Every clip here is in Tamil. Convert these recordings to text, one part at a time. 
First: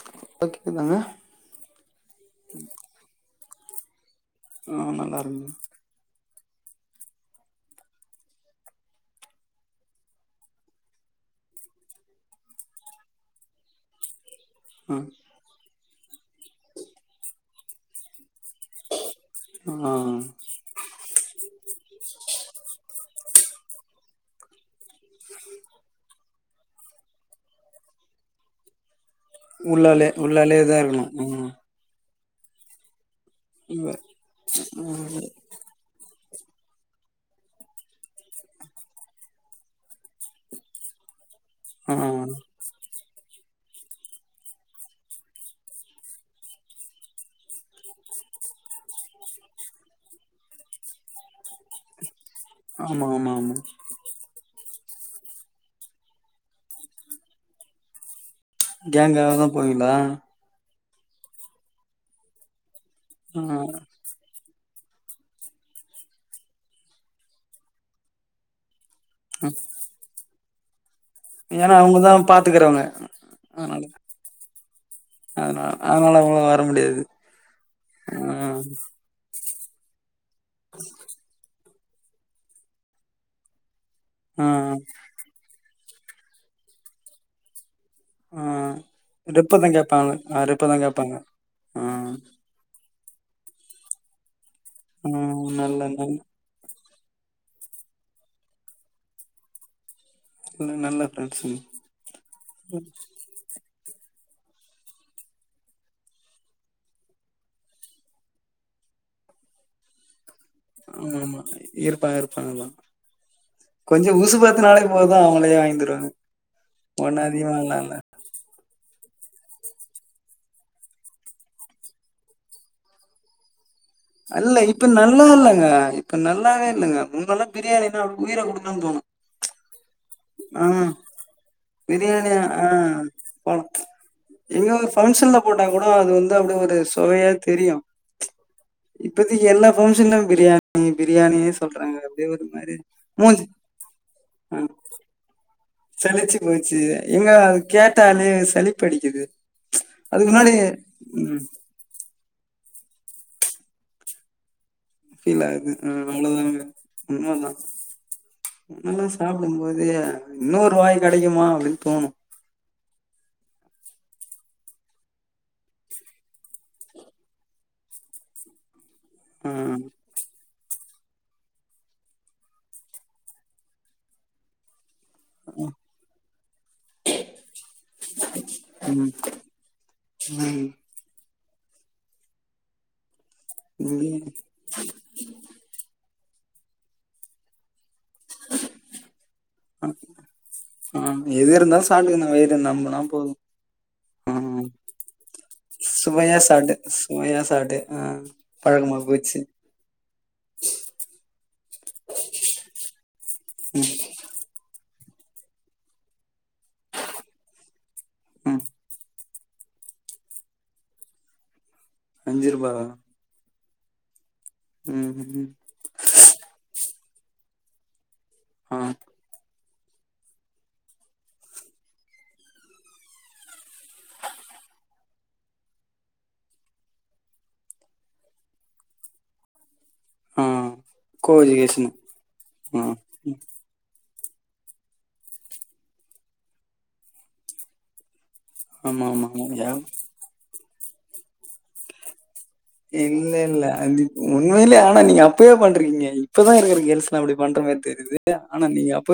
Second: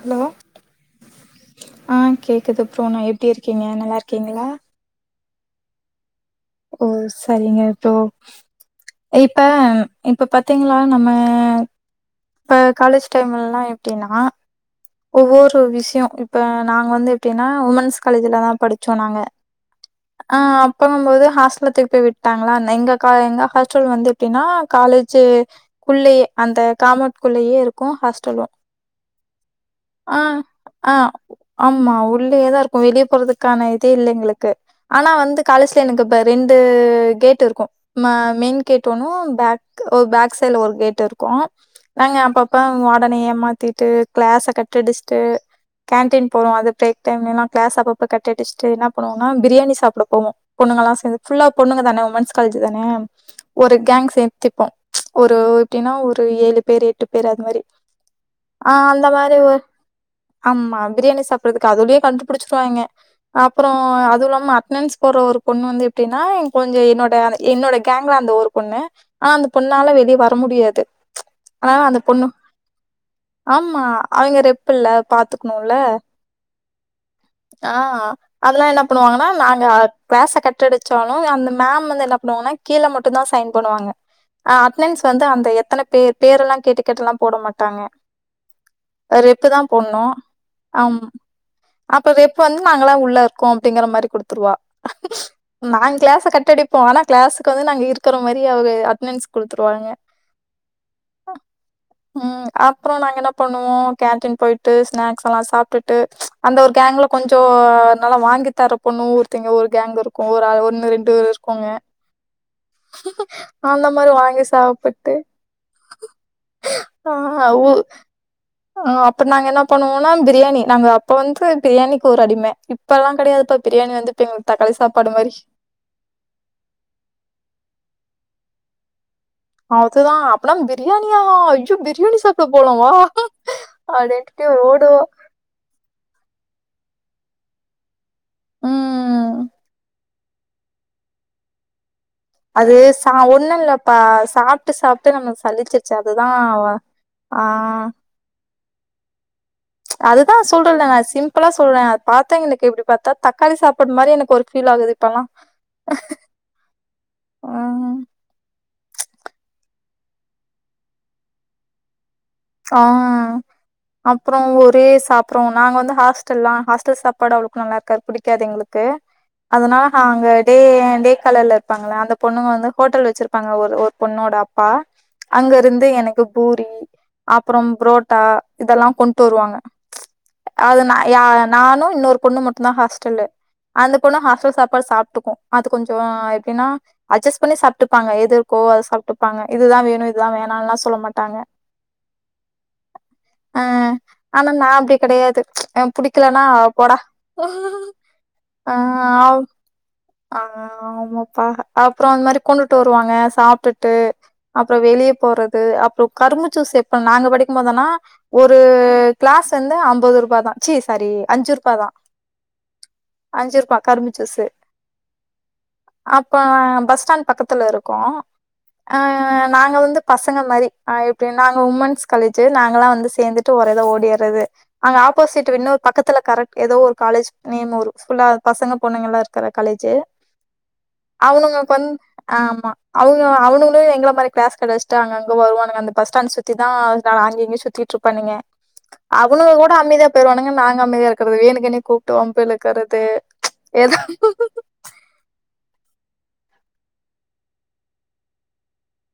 ஹலோ இப்ப கேக்குதாங்க ஆ கேக்குது ப்ரோ நா எப்டி இருக்கீங்க நல்லா இருக்கீங்களா நா நல்லா இருக்கேங்க ஓ சரிங்க ப்ரோ இப்ப இப்ப பத்தீங்களா நம்ம இப்ப காலேஜ் டைம்லல்லா எப்டின்னா ம் ஒவ்வொரு விஷ்யோ இப்ப நாங்க வந்து எப்டினா உமன்ஸ் காலேஜில தா படி ச்சோ நாங்க ஆ போகுபோது ஹாஸ்டல்ல தூக்கி போய் விட்டாங்களா ன எங்க கா எங்க ஹாஸ்டல் வந்து எப்டின்னா காலேஜு குள்ளயே அந்த காமொண்ட் குள்ளயே இருக்கு ஹாஸ்டலு உள்ளாலே ஆ உள்ளாலேதா ஆ இருக்கணு ம் ஆமா உள்ளேதா இருக்கோ. வெளியே போறதுக்கான இதே இல்ல எங்களுக்கு, ஆனா வந்து காலேஜ்ல எனக்கு இப்ப ரெண்டு கேட் இருக்கு. ம மெயின் கேட் ஒண்ணு, பேக் பேக்சைடுல ஒரு கேட் இருக். கு ஆ நாங்க அப்பப்ப வாடன ஏமாத்திட்டு கிளாஸ கட்டடிச்சுட்டு கேண்டீன் போவோ அது பிரேக் டைம்லல்லா கிளாஸ அப்பப்பா கட்டு அடிச்சுட்டு என்ன பண்ணுவோனா பிரியாணி சாப்ட போவோ. பொண்ணுங்க எல்லா சேந்து ஃபுல்லா பொண்ணுங்க தான உமன்ஸ் காலேஜ் தானே ஆமா ஆமா ஆமா ஒரு கேங் சேந் த்திப்போ ஒரு எப்டின்னா ஒரு ஏழு பேர் எட்டு பேர் அது மாரி ஆ இந்த மாதிரி கேங்காதா ஒரு போவீங்களா அம்மா ‌பிரியாணி சாப்டுறதுக்கு அதுலயே கண்டுபிடிச்சிருவாங்கே ஆ அப்பறோ அதுவு இல்லாம அட்னஸ் போற ஒரு பொண்ணு வந்து எப்டின்னா எ கொளுந்தியா என்னோட என்னோட கேங்ல அந்த ஒரு பொண்ணு அ அந்த பொண்ணால வெளிய வர முடியாது. என்னனா அவுங்கதா பாத்துகிறாங்க மா அவ்ங்க ரெப் புல்ல அதனா பாத்துக்கணுல அதனால அவங்கள வர முடியாது ஆ அதல்லா என்ன ஆ பண்ணுவாங்கன்னா நாங்க கிளாஸ்ஸ கட்டுடடிச்சாலு அந்த மேம் வந்து என்னா பண்ணுவாங்கன்னா கீழ மட்டு தா சைன் பண்ணுவாங்க. ஆ அ அட்னன்ஸ் வந்து அந்த எத்தன பேர் பேரெல்லா கேட்டு கேட்டுல்லா போட மாட்டாங்க. ஆ ரெப்பு ரெப்பதா தான் கேப்பாங்க போடணும். ஆ ரெப்பதா ஆமா. கேப்பாங்க‌ அப்ப ரெப் வந்து நாங்கல்லா உள்ள இருக்கோ அப்டிங்குற மாரி குடுத்துருவா ம் நல்ல நாங்க நல்ல கிளாஸ்ஸ கட்டடிப் போ ஆனா கிளாஸ்க்கு வந்து நாங்க இருக்குற மாரி அவ்க அட்டெனஸ் குடுத்துருவாங்க உண்மலே நல்ல ஃபிரண்ட்ஸ்ங்க [inaudible] பண்ணுவே கேண்டீன் போய்ட்டு ஸ்நாக்ஸ் எல்லா சாப்ட்டுட்டு அந்த ஒரு கேங்க்ல கொஞ்சோ நல்லா வாங்கி தர பொண்ணு ஓருத்தி எங்க ஒரு கேங்கு இருக் ஆமா இருப்பாங்க இருப்பாங்க [inaudible] அந்த கொஞ்சோ மாரி வாங்கி ஊசுப்பேத்துனலே போது சாப்புட்டு அவுங்கலே வாங்கி தருவாங்க ஒண்ணு அதிகமால இல்ல ம் அப்ப நாங்க என்ன பண்ணுவோன ப்ரியாணி நாங்க அப்பே வந்து ப்ரியாணிக்கு ஒரு அடிம இப்போல்லா கெடையாதுப்பா ப்ரியாணி வந்து இப்ப எங்களுக்கு இல்லல்ல தக்காளி இப்ப சாப்பாடு நல்லா மாரி இல்லங்க இப்ப நல்லாவே இல்லங்க முன்னொல்லா ப்ரியாணினா உயிர குடுக்குனு தோணு அதுதா அப்பனா ப்ரியாணியா ஐயோ ப்ரியாணி பிரியாணி சாப்ட ஆ போல வா அப்டின்டிட்டி ஒடுவோ போட்ட கூட அது வந்து அப்டி ஒரு சுவைய தெரியு உம் இப்போதிக்கு எல்லா ஃங்க்ஷன்ல ப்ரியாணி ப்ரியாணினு சொல்றாங்க அப்படியே ஒரு அது மாதிரி ச மூஞ்சி ஒண்ணு இல்லப்பா ஆ, சாப்ட்டு சாப்ட்டு நமக்கு சலிச்சி சலிச்சு போச்சு எங்க அதா கேட்டாலே சலிப்படிக்குது. அதுதா சொல்றன்ல [inaudible] சிம்பிளா சொல்றே அது பாத்த எனக்கு எப்டி பாத்தா தக்காளி சாப்ட்டு மாரி எனக்கு ஒரு ஃபீல் ஆகுது இப்பெல்லாம் ஃபீல் ஆவுது ம் அவ்ளோதாங்க உண்மதா உம் முன்னெல்லா சாப்டுபோதே இன்னொரு வாய் கெடைக்குமா அப்டின்னு தோணு ஆ அப்றோ ஒரே சாப்றோ நாங்க வந்து ஹாஸ்டல்லா ஹாஸ்டல் சாப்பாடு அவ்ளோக்கு நல்லா இருக்காது புடிக்காது எங்களுக் கு ஆ அதனால ஹா அங்க டே டே காலர்ல இருப்பாங்கள அந்த பொண்ணுங்க வந்து ஹோட்டல் வச்சிருப்பாங்க ஒரு, ஒரு பொண்ணோட அப்பா. அங்க இருந்து எனக்கு பூரி அப்றோ புரோட்டா இதெல்லா ம் கொண்டு வருவாங்க ம் அத நா யார நானு இன்னொரு பொண்ணு மட்டுதா ஹாஸ்டல்லு அந்த பொண்ணு இங்கேயே ஹாஸ்டல் சாப்பாடு சாப் டுக்கு அது கொஞ்சோ எப்டின்னா அட்ஜஸ் பண்ணி சாப்ட்டுப்பாங்க ஏது இருக்கே அத சாப்ட்டுப்பாங்க இதுதா ஆ வேணு இதுதா வேணால்ல சொல்ல மாட்டாங்க. [unintelligible] வயதா நம்புனா போதும். ஆ ஆனா நா அப்டி கெடையாது எனக் சுவையா புடிக்கலனா சாப்ட்டே போடா சுவையா சாப்ட்டே ஆ ஆ பழக்கமா போச்சு அவ் ஆ ஆமாப்பா அப்றோ அந்த மாரி கொண்டுட்டு வருவாங்க. சாப்ட்டுட்டு ம் அப்றோ வெளியே போறது அப்றோ கரும்பு ஜூஸ் இப்ப நாங்க படிக்கு போதுல்லா ஒரு ம் கிளாஸ் வந்து ஐம்பது ரூபா தா ச்சி சாரி அஞ்சு ரூபா தா அஞ்சு ரூபா தானா அஞ்சு ருபா கரும்பு ஜிஸ்ஸு ம் ம் அப்ப பஸ் ஸ்டாண்ட் பக்கத்துல இருக்கோ ஆ அ நாங்க வந்து பசங்க மாரி ஆ எப்டி நாங்க உமன்ஸ் காலேஜ்ஜி நாங்கல்லா வந்து சேந்துட்டு ஒரேதா ஓடிறது அங்க ஆப்போசிட் இன்னொர் பக்கத்துல கரெட் எதோ ஒரு காலேஜ் நேமூரு ஃபுல்லா பசங்க பொண்ணுங்கலா இருக்குற காலேஜு ஆ கோ அவனுங்கள்க் வந் எஜுகேஷனு ஆமா ஆ அவுங் க ம் அவனுங்குளே எங்கள மாரி கிளாஸ் கட்டடுச்டாங்க அங்க வருவானுங்க அந்த பஸ்டான் சுத் திதா அவ்ங் அங்க எங்கயு சுத்திட்ருப்பானுங்க ஆமா ஆமா ஆமா அவனுங்க யா. கூட அமைதியா பேய்ருவானுங்க நாங்க அமைதியா இருக்கறதுல வேனுக்குனே கூ ட்டு வம்பிழுக்குற இல்ல இல்ல அன்னிக் உண்மைலே ஆனா நீங்க அப் பயே பண்றீங்க இப்பதா இருக்கிற கேள்ஸ்லா அப்டி பண்ற மாரி தெரிது ஆனா நீங்க அப்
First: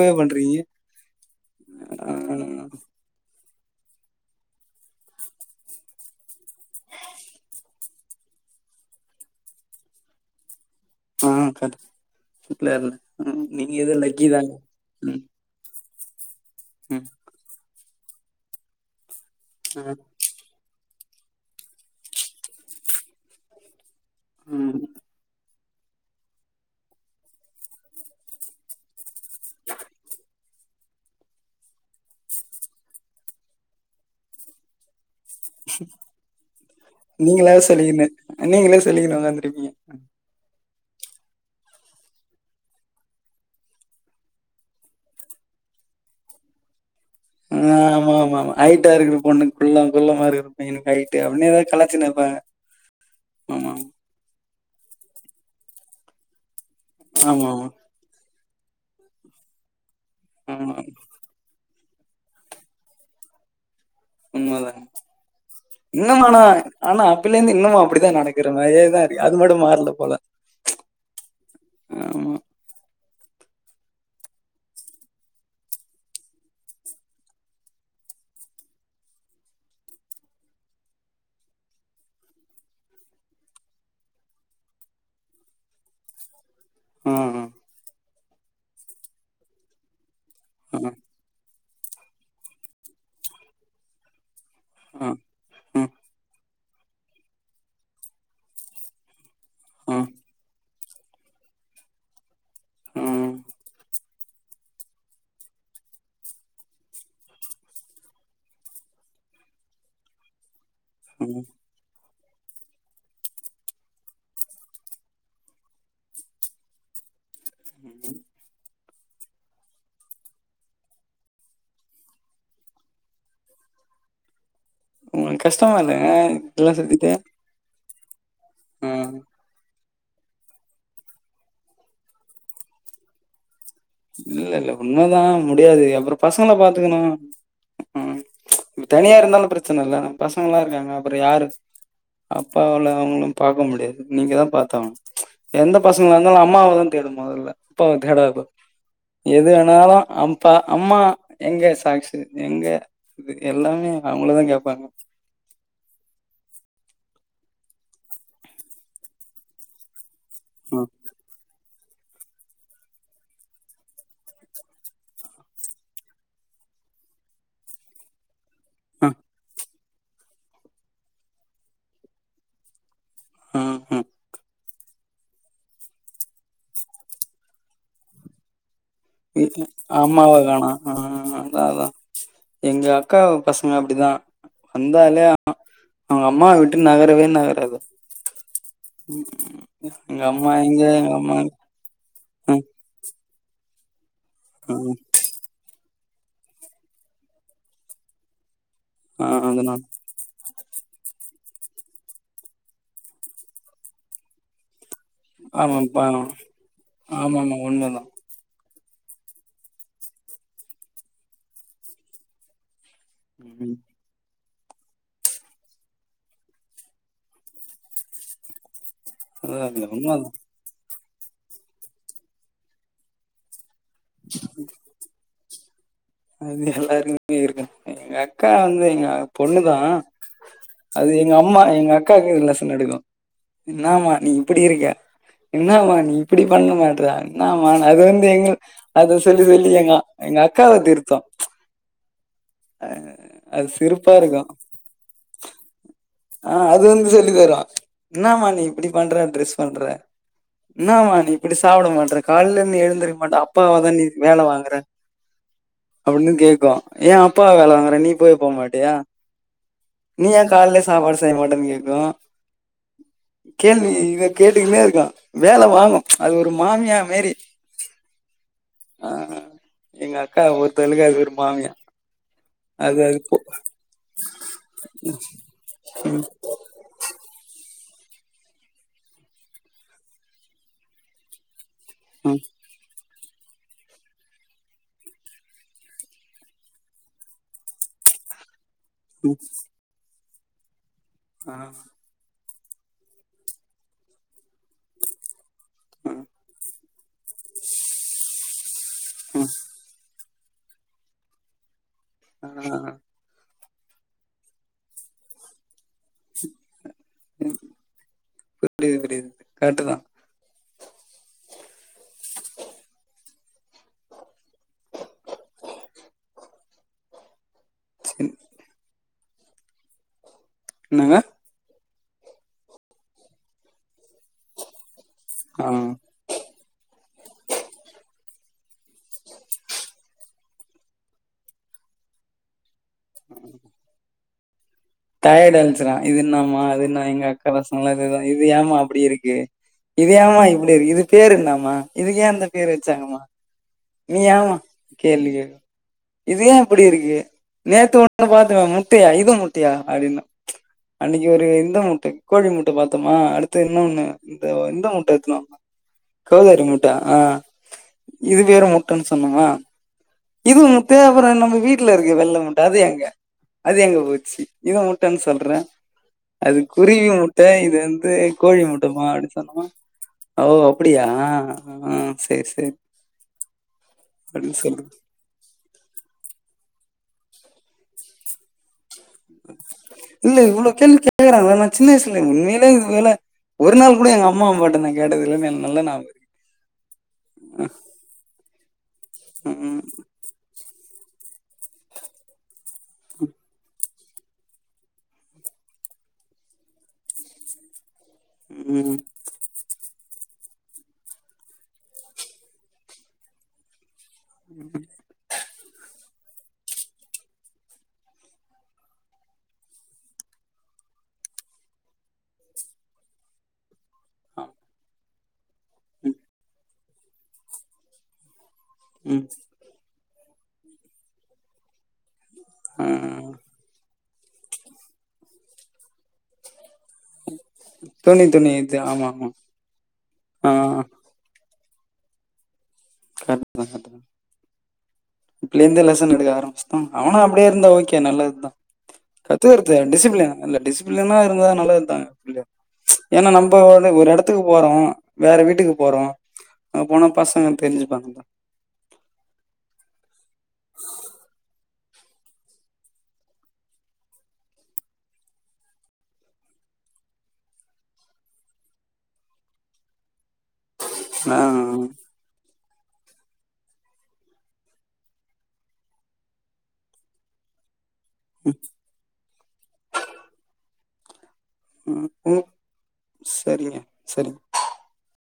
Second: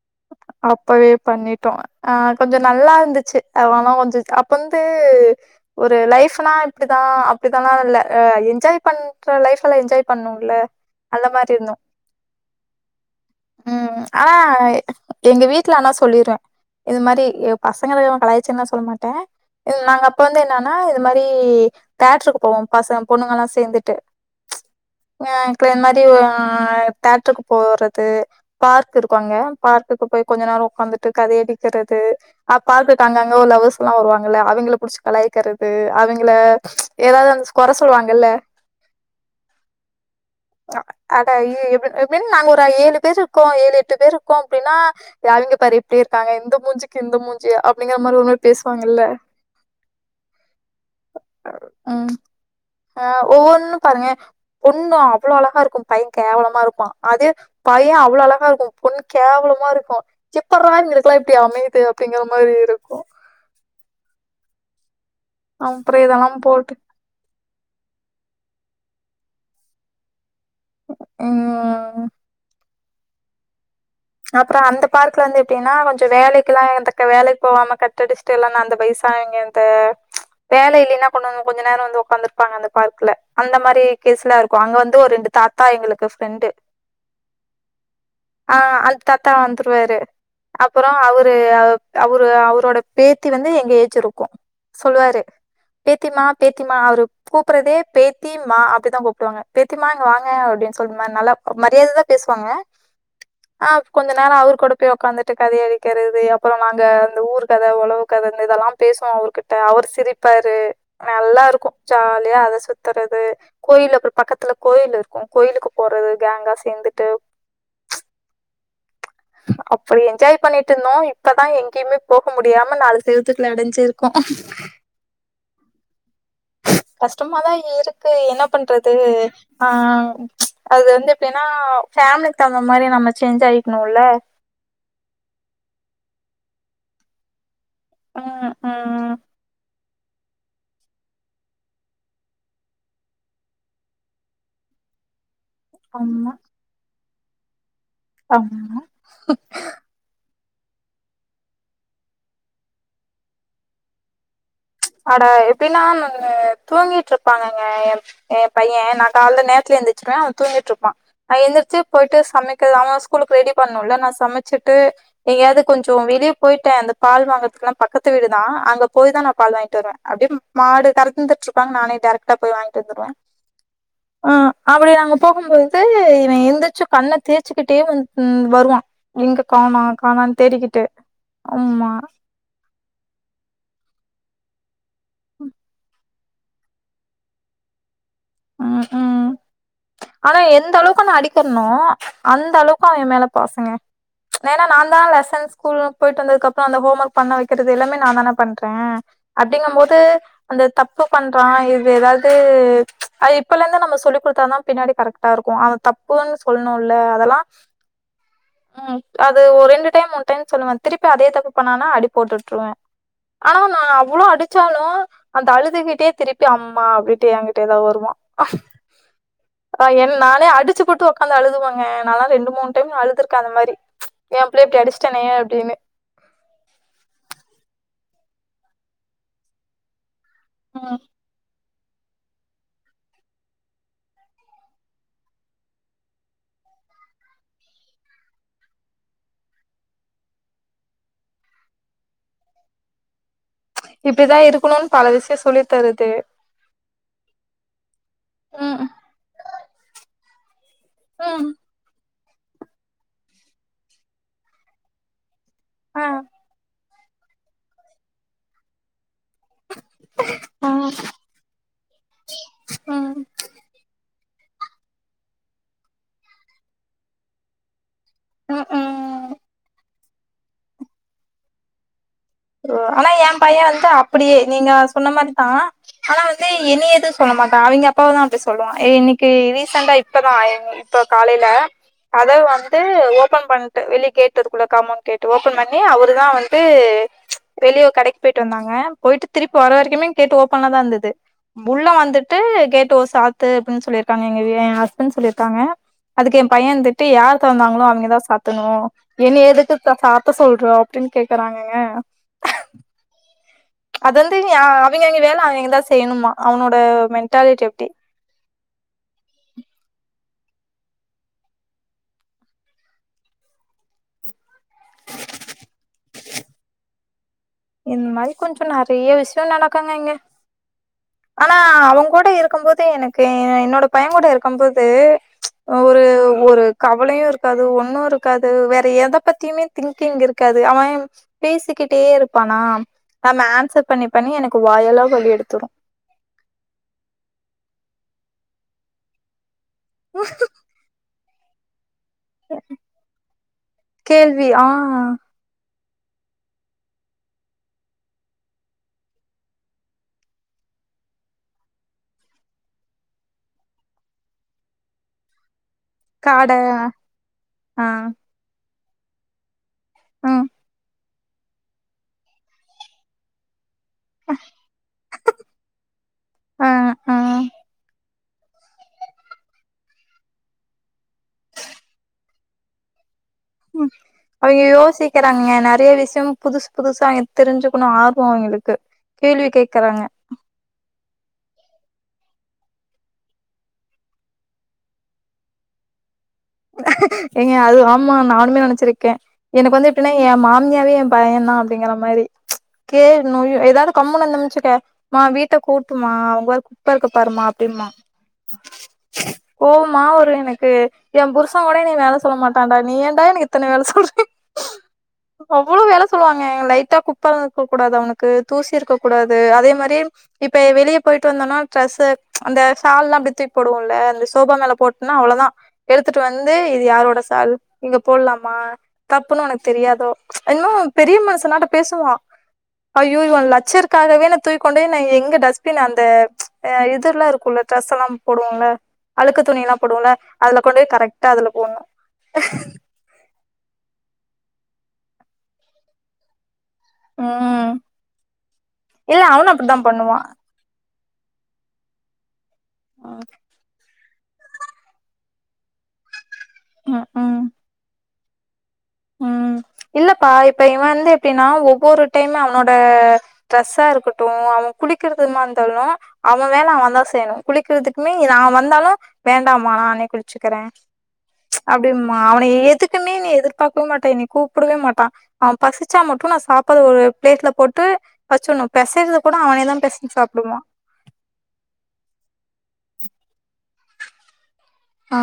அப்பவே பண்ணிட்டோ ஆ கொஞ்சோ நல்லா இருந்துச்சு எவனோ வம்பிழ்த்து அப் வந்து ஒரு லைஃபுனா இப்டிதா அப்டிதனா இல்ல அ என்ஜாய் பண்ற லைஃபுல என்ஜாய் பண்ணுல அந்த ஆ மாரி இருந்தோ கரெக்ட் சூப்பரா இல்ல நீங்க ம் ஏதோ ம் லக்கி ஆனா தாங்க ம் எங்க வீட்ல ஆனா சொல்லிர்வே இது ம் மாரி பசங்கலேவோ கலாய்ச்சேன்லா சொல்ல மாட்ட இதீ ஆ நாங்க அப்ப வந்து என்னனா இது மாரி தேட்ருக்கு போவோ பசங்க பொண்ணுங்கலா சேந்துட்டு ம் எங்கயா து மாரி ஒ ஆ தேட்டருக்கு போறது பார்க் இருக்கு அங்க பார் குக்கு போய் கொஞ்ச நேரோ உக்காந்துட்டு கதை அடிக்கிறது அ பார்குக்கு அங்கங்க ஒர் லவ்வர்ஸ்லா வருவாங்கல அவங்கள புடிச்சு கலாயக்கிறது அவிங்குள எதாது அந்த நீங்களா கொற சொல்லிக்கினு சொல்லுவாங்கல்ல நீங்களே சொல்லிக்கினு உக்காந்துருப்பீங்க அதா எ எப்புன் எப்பின் நாங்க ஒரு ஏழு பேர் இருக்கோ ஏழு எட்டு பேரு இருக்கோ அப்டினா எ அவிங்க பாரு எப்டி இருக்காங்க இந்த மூஞ்சுக்கு இந்த மூஞ்சுயா அப்டிங்கிற மாரி ஒரு மாரி பேசுவாங்கல்ல குள்ளம் குள்ள மா இருக்குற பையனுக் கய்ட்டு அப்டின்னு எதா கலாய்ச்சுன் ம் இருப்பாங்க அ ஆமா ஒவ்வொன்னு பாருங்க பொண்ணு அவுளோ அழகா இருக்கு பையன் கேவலமா இரு பா அதே ஆமா ஆமா பைய அவுளோ அழகா இருக்கு பொண்ணு கேவலமா இருக்கு எப்புட்றா ஆமா இவங்கலுகுலா இப் டி அமைது அப்டிங்கிற மாரி இருக்கு உண்மதாங்க அப்புறம் இன்னும் இதெல்லாம் ஆனா போட்டு ஆனா அப்பேல இருந்து இன்னமு அப்பிடிதா நடக்கிற மாரியேதா இருக்கு அது மட்டு மார்ல போல இவ்ங்க ஆமா அப்புறோ அந்த பார்க்ல வந்து எப்டினா கொஞ்சோ வேலைக்குலா இருந்துக்க வேலைக் போவாம கட்டடிஸ் டெலானா அந்த வய்சானவைங்க அந்த வேல இல்லைன்னா கொண்டுவந்து கொஞ்ச நேரோ வந்து உக்காந்திருப்பாங்க அந்த பார்க்குல அந்த மாரி கேஸ்லா இருக்கு அங்க வந்து ஒரு ரெண்டு தாத் தா எங்குளுக்கு ஃபிரெண்டு ம் ம் ஆ அந் தாத்தா வந்துருவாரு ஆ அப்புறோ அவ ரு அவ் அவுரு அவுரோட பேத்தி வந்து எங்க ஏஜ் இருக்கு ஆ சொல்லுவாரு பேத்திமா பேத்திமா அவரு கூப்புறதே பேத்தி மா அப்டிதா கூப்டுவாங்க பேத்திமா ஆ ஆ இங்க வாங்க அப்டின் சொல்மா நல்லா மரியாததா பேசுவாங்க ம் ஆ கொஞ்ச நேரோ அவரு கூட போய் உக்காந்துட்டு கதை அடிக்கிறது அப்புறோ நாங்க அந்த ஊரு கத ஒழவு கத இந்த இதலாம் பேசுவோ அவர்கிட்ட அவரு சிரிப்பாரு ஆ நல்லா இருக்கு ஜாலியா அத சுத்துறது கோயில் அப்புறு பக்கத்துல கோயில் இருக்கு கோயிலுக்கு போறது கேங்கா சேந்துட்டு அப்புடி என்ஜாய் பண்ணிட்டுருந்தோ இப்பதா எங்கியுமே போக முடியாம நாலு செவ்த்துக்குள அடஞ்சிருக்கோ உங்கள்க் கஷ்டமா இல்லையா கஷ்டமாதா இருக்கு என்ன ஆ பண்றது ஆ அது வந்து எப்டின்னா ஃபேமிலிக்கு தகுந்த மாரி நம்ம சேஞ்ச் ஆயிக்கணுல்ல இல்ல இல்ல உண்மதா முடியாது அப்றோ பசங்கள பாத்துக்கணு ம் இப்ப தனியா இருந்தாலு பிரச்சன இல்ல நம்ம பசங்க எல்லா இருக்காங்க அப்றோ யாரு அப்பாவால அவங்களும் பாக்க முடியாது நீங்க தா பாத்தாவனு எந்த பசங்களா ஆமா இருந்தாலு அம்மாவதா தேடும் மொதல்ல அப்பாவ தேடாது ஆமா எது வேணாலு அப்பா அம்மா எங்க சாக்ஸு எங்க இது எல்லாமே அவங்களதா கேப்பாங்க அடா எப்டின்னா நாங்க தூங்கிட்டு இருப்பாங்கங்க எ எ பைய நா கால்ல நேரத்துல எந்திச் சிருவே அவ தூங்கிட்டு ம் இருப்பா நா எந்திரிச்சு போயிட்டு சமைக்க அவ ஸ்கூலுக்கு ரெடி பண்ணுல நா சமச்சிட்டு எங்கயாவது கொஞ்சோ வெளியே போயிட்டே அந்த பால் வாங்கறதுக்குல்லா பக்கத்து வீடுதா அங்க ம் போய் தா நா பால் வாங் கிட்டு வருவே அப்டியே மாடு கறந்துட்ருப்பாங்க நானே டேரக்டா போய் வாங்கிட்டு வந்துருவே ம் ம் ஆ அப்டி அங்க போகும்போது இவ எந்திருச்சு கண்ண தேச்சிக்கிட்டே வந் வருவா எது அம்மாவ காணோ ஆ அதா அதா ஆமா எங்க அக்கா பசங்க அப்டிதா வந்தாலே ஆ அவங்க அம்மாவ விட்டு நகரவே நகராது ஆ ஆ எங்க ஆனா அம்மா எந்த எங்க அளவுக்கு எங்க நா அம்மா அடிக்கிறனோ அந்த ம் அளவுக்கு அவ ஏ மேல பாசங்க ஏனா நான்தா ம் லெசன் ஸ்கூலு போயிட்டு வந்ததுக்கு அப்றோ அந்த ஹோம் ஒர்க் பண்ண வைக்கிறது எல்லாமே நான் தானே பண்றே ஆ அப்டிங்கும் அதனால போது அந்த தப்பு பண்றா இது ஏதாது அ இப்பயில இருந்து நம்ம சொல்லிக் குடுத்தா தா பின்னாடி கரெக் டா இருக்கு அது ஆமாப்பா தப்புனு சொல்ணுல்ல அதெல்லா ஆமாமா உண்மதா ம் அது ஒரு ரெண்டு டைம் மூணு டைம்னு சொல்லுவே திருப்பி அதே தப்பு பண்ணானா அடி போட்டுட்ருவே ஆனா ம் நா இவ்ளோ அடிச்சாலு அந்த அழுதுகிட்டே திருப்பி அம்மா அப்டின்டு என்கிட்டேதா வருவா அதா அது ஆ என் உண்மதா நானே அடிச்சுப்புட்டு உக்காந்து அழுதுவேங்க நாலா ரெண்டு மூனு டைம் அழுதுருக்கே அந்த மாரி ஏ புள்ளைய இப்டி அடிச்சுட்டேனே அப்டின்னு அது எல்லாருக்குமே இருக்கு எங்க அக்கா வந்து எங்க பொண்ணுதா ம் அது எங்க அம்மா எங்க அக்காக்கு லெசன் எடுக்கு என்னமா நீ இப்டி இருக்க என்னமா நீ இப்டி பண்ண மாட்ற என்னமா அது வந்து எங்க அத சொல்லி சொல்லி ஏங்கு எங்க அக்காவ திருத்து அ அது சிரிப்பா இப்டிதா இருக்கு இருக்கணுன்னு பல விஷயோ சொல்லி தருது ஆ அது வந்து சொல்லிதரு இன்னம்மா நீ ம் இப்டி பண்றே ட்ரெஸ் பண்றே இன்னம்மா நீ ம் இப்படி சாப்பிட மாட்றே காலைல இருந்து எழுந்திருக்க மாட்ட அப்பாவ தா நீ வேல வாங்குறே ஆ அப்டினு கேக்கு ஏ அப்பா வேல வாங்குற நீ போய் போமாட்டியா நீ ஏ ஆ காலைல சாப்பாடு செய்ய மாட்டேன்னு கேக்கு ம் கேள்வி இத கேட்டுக்கின்னே இருக்கு வேல வாங்கு அது ஒரு மாமியா மாரி ஆ ஆ எங்க அக்கா பொருத்தளக்கு அது ஒரு மாமியா ஓ அது ஆனா அது எ போ பைய வந்து அப்டியே நீங்க சொன்ன மாரிதா ஆனா வந்து என்னைய எது சொல்ல மாட்டா அவிங்க அப்பாவதா அப்டி சொல்லுவா ஏ இன்னைக்கு ரீசெண்டா இப்பதா எங் இப்ப காலைல ம் அதவு வாங்க டு ஓபன் பண்ணிட்டு வெளிய கேட்டு இருக்குள்ள காமௌன்ட் கேட்டு ஓபன் பண்ணி அவரு தா வந்து வெளியோ ஒரு கடைக்குக் போயிட்டு வந்தாங்க போயிட்டு ம் திருப்பி வர வரைக்குமே கேட்டு ஓப்பன்லதா இருந்தது ஆ உள்ள வந்துட்டு துட்டு கேட்ட ஓ சாத்த அப்படின்னு சொல்லிருக்காங்க எங்க என் ஹஸ்பண்ட் சொல்லிருக்காங்க அதுக்கு என் பையன் யார் தொரந்தாங்களோ அவங்கதா சாத்தனு ஆ என்னைய எதுக்கு கேட்டா சாத்த சொல்றோ அப்டின்னு கேக்குறாங்கங்க ஆ அது வந்து அவிங்க அவிங்க வேல அவிங்கதா செய்ணுமா அவனோட மென்டாலிட்டி அப்டி புரியிது புரியிது கரெக்ட்டுதா இந்த மாரி கொஞ்சோ நறையோண விஷ்யோ நடக்குங்க இங்க என்னங்க ஆனா அவங் கூட இருக்கும் போது எனக்கு என்னோட பையன் கூட இருக்கும் போது ம்ச் ஆ ஒரு ஒரு கவலயு இருக்காது ஒண்ணு இருக்காது வேற எத பத்தியுமே திங்கிங் இருக்காது அவன் பேசிக்கிட்டே இருப்பானா நம்ம ஆன்சர் பண்ணி பண்ணி எனக்கு வாயல்லா டயர்ட்டு இருந்துச்சுன்னா இதுன்னாமா அது என்ன எங்க அக்கா [unintelligible] அதேதா இது ஏமா அப்டி இருக்கு இது ஏமா இப்படி இருக்கு இது பேரென்னாமா இதுக்கு ஏ என்ன பேர் வெச்சாங்கமா நீ கேள்வி ஏமா ஆ கேள்வி கேக்ற இது ஏ இப்டி இருக்கு நேத்து ஒண்ணு பாத்தவே முட்டையா இது முட்டையா அப்டின்னா அன்னிக்கு ஒரு இந்த மூட்ட கோழி மூட்ட பத்தோமா அடுத்து இன்னு ஒண்ணு இந்த இந்த முட்ட எத்துனு வந்த காட கவுதாரி முட்ட ஆ ஆ இது பேரு முட்டேன்னு சொன்னோமா ம் இதுவு முட்ட அப்புறோ நம்ப வீட்ல இருக்கு வெள்ள முட்ட அது எங்க அது எங்க போச்சி இது முட்டேனு சொல்றே அது ஆ குருவி ஆ முட்ட இது வந்து கோழி முட்டமா அப்படி சொன்னம்மா ஓ அப்படியா ஆ செரி செரி உம் ஐயையோ ஐயையோ சீ கேக்கறாங்க நறிய விஷ்யோ புதுஸ் புதுசா தெரிஞ்சுக்கணு ஆர்வோ அவங்களுக்கு கேள்வி கேக்குறாங்க இல்ல இவ்ளோ கேள்வி கேக்குறாங்களே நா சின்ன வய்சுல உண்மையிலே இது வேல ஒரு நாள் கூட எங்க அம்மா அப்பாட்ட நா கேட்டதுல்ல எனுக்கு நல்ல ஞாபோகோ இருக்கு ஏங்க அது ஆம்மா நானுமே நெனச்சிருக்கே எனக்கு ம், வந்து எப்படினா எ மாமியாவே எ பையன்தா அப்படிங்கிற மாரி ம்ச் கே நொய் ஏதாவது கம்முணு இருந்தோனு வச்சுக்கோ மா வீட்ட கூட்டுமா அங்பாரு குப்ப இருக்க பாருமா அப்பின்பாங்க உம் கோவமா வரு எனுக்கு எ புருஷங்கோட என்னைய வேல சொல்ல மாட்டான்டா நீ ஏன்டா எனுக்கு இத்தன வேல சொல்ற உம் அவ்வளோ வேல சொல்லுவாங்க லைட்டா குப்ப இருக்க கூடாது அவனுக்கு தூசி இருக்க கூடாது அதே மாரி இப்ப வெளிய போயிட்டு வந்தோன்னா ட்ரெஸ்சு அந்த ம்ச் ஷால்லா அப்டி தூக் போடுவோம்ல அந்த சோபா மேல போட்னா அவ்ளதா எடுத்துட்டு வந்து இது யாரோட சால் இங்க போடுலாமா ம், தப்புன்னு உனுக்கு தெரியாதோ ம்ச் என்னம்மோ பெரிய மனசனாட்டோ பேசுவா ஆ. ஐயோ ஏ லட்சர் காகவே நா தூக்கி கொண்டோயி நா எங்க போய் டஸ்ட்பின் அந்த ம்ச் இது இதுல்லா இருக்குல டிரெஸ்ஸெல்லா துணி துணி போடுவோல்ல இது ஆமா ஆமா அழுக்கு துணில்லா போடுங்கள்ல ஆ அதுல கொண்டு போய் கரெக்டா அதுல போடணு [unintelligible] எந்த லெசன் எடுக்க ஆரம்பிச்சே ம் அவனு அப்டியே இருந்தா ம் ஓகே நல்லதுதா இல்ல அவனு கத்துக்கற்து அப்டித்தா பண்ணுவா டிசிப்ளின் இல்ல டிசிப்ளின்னா இருந்தா நல்லதுதாங்க ம் ஏன்னா நம்ப வந்து ஒரு எட த்துக்கு போறோ வேற வீட்டுக்கு போறோ அங்க ம் போனா ம் பசங்க தெரிஞ்சுப்பாங்கல ம் இல்லப்பா இப்ப இவ வந்து எப்டின்னா ஒவ்வொரு டைம் அவ்னோட ட்ரெஸ்ஸா இருக்கட்டு அவ குளிக்கிறதுமா இருந்தாலு அவ வேல அவன்தா செய்ணு குளிக்கிறதுக்குமே நா வந்தாலு வேண்டாமா நானே குளிச்சுக்குறே ஆ அப்டின்மா அவன எதுக்குன்னே என்னைய எதிர் பாக்கவு மாட்டே என்னைய கூப்புடவே மாட்டா அவ பசிச்சா மட்டு நா சாப்பாடு ஒரு பிளேட்ல போட்டு ம், வெச்சுட்னு பெசைறது கூட அவனேதா பெசஞ்சு சாப்டுவா ம் ம் செரிங்க செரிங் ஆ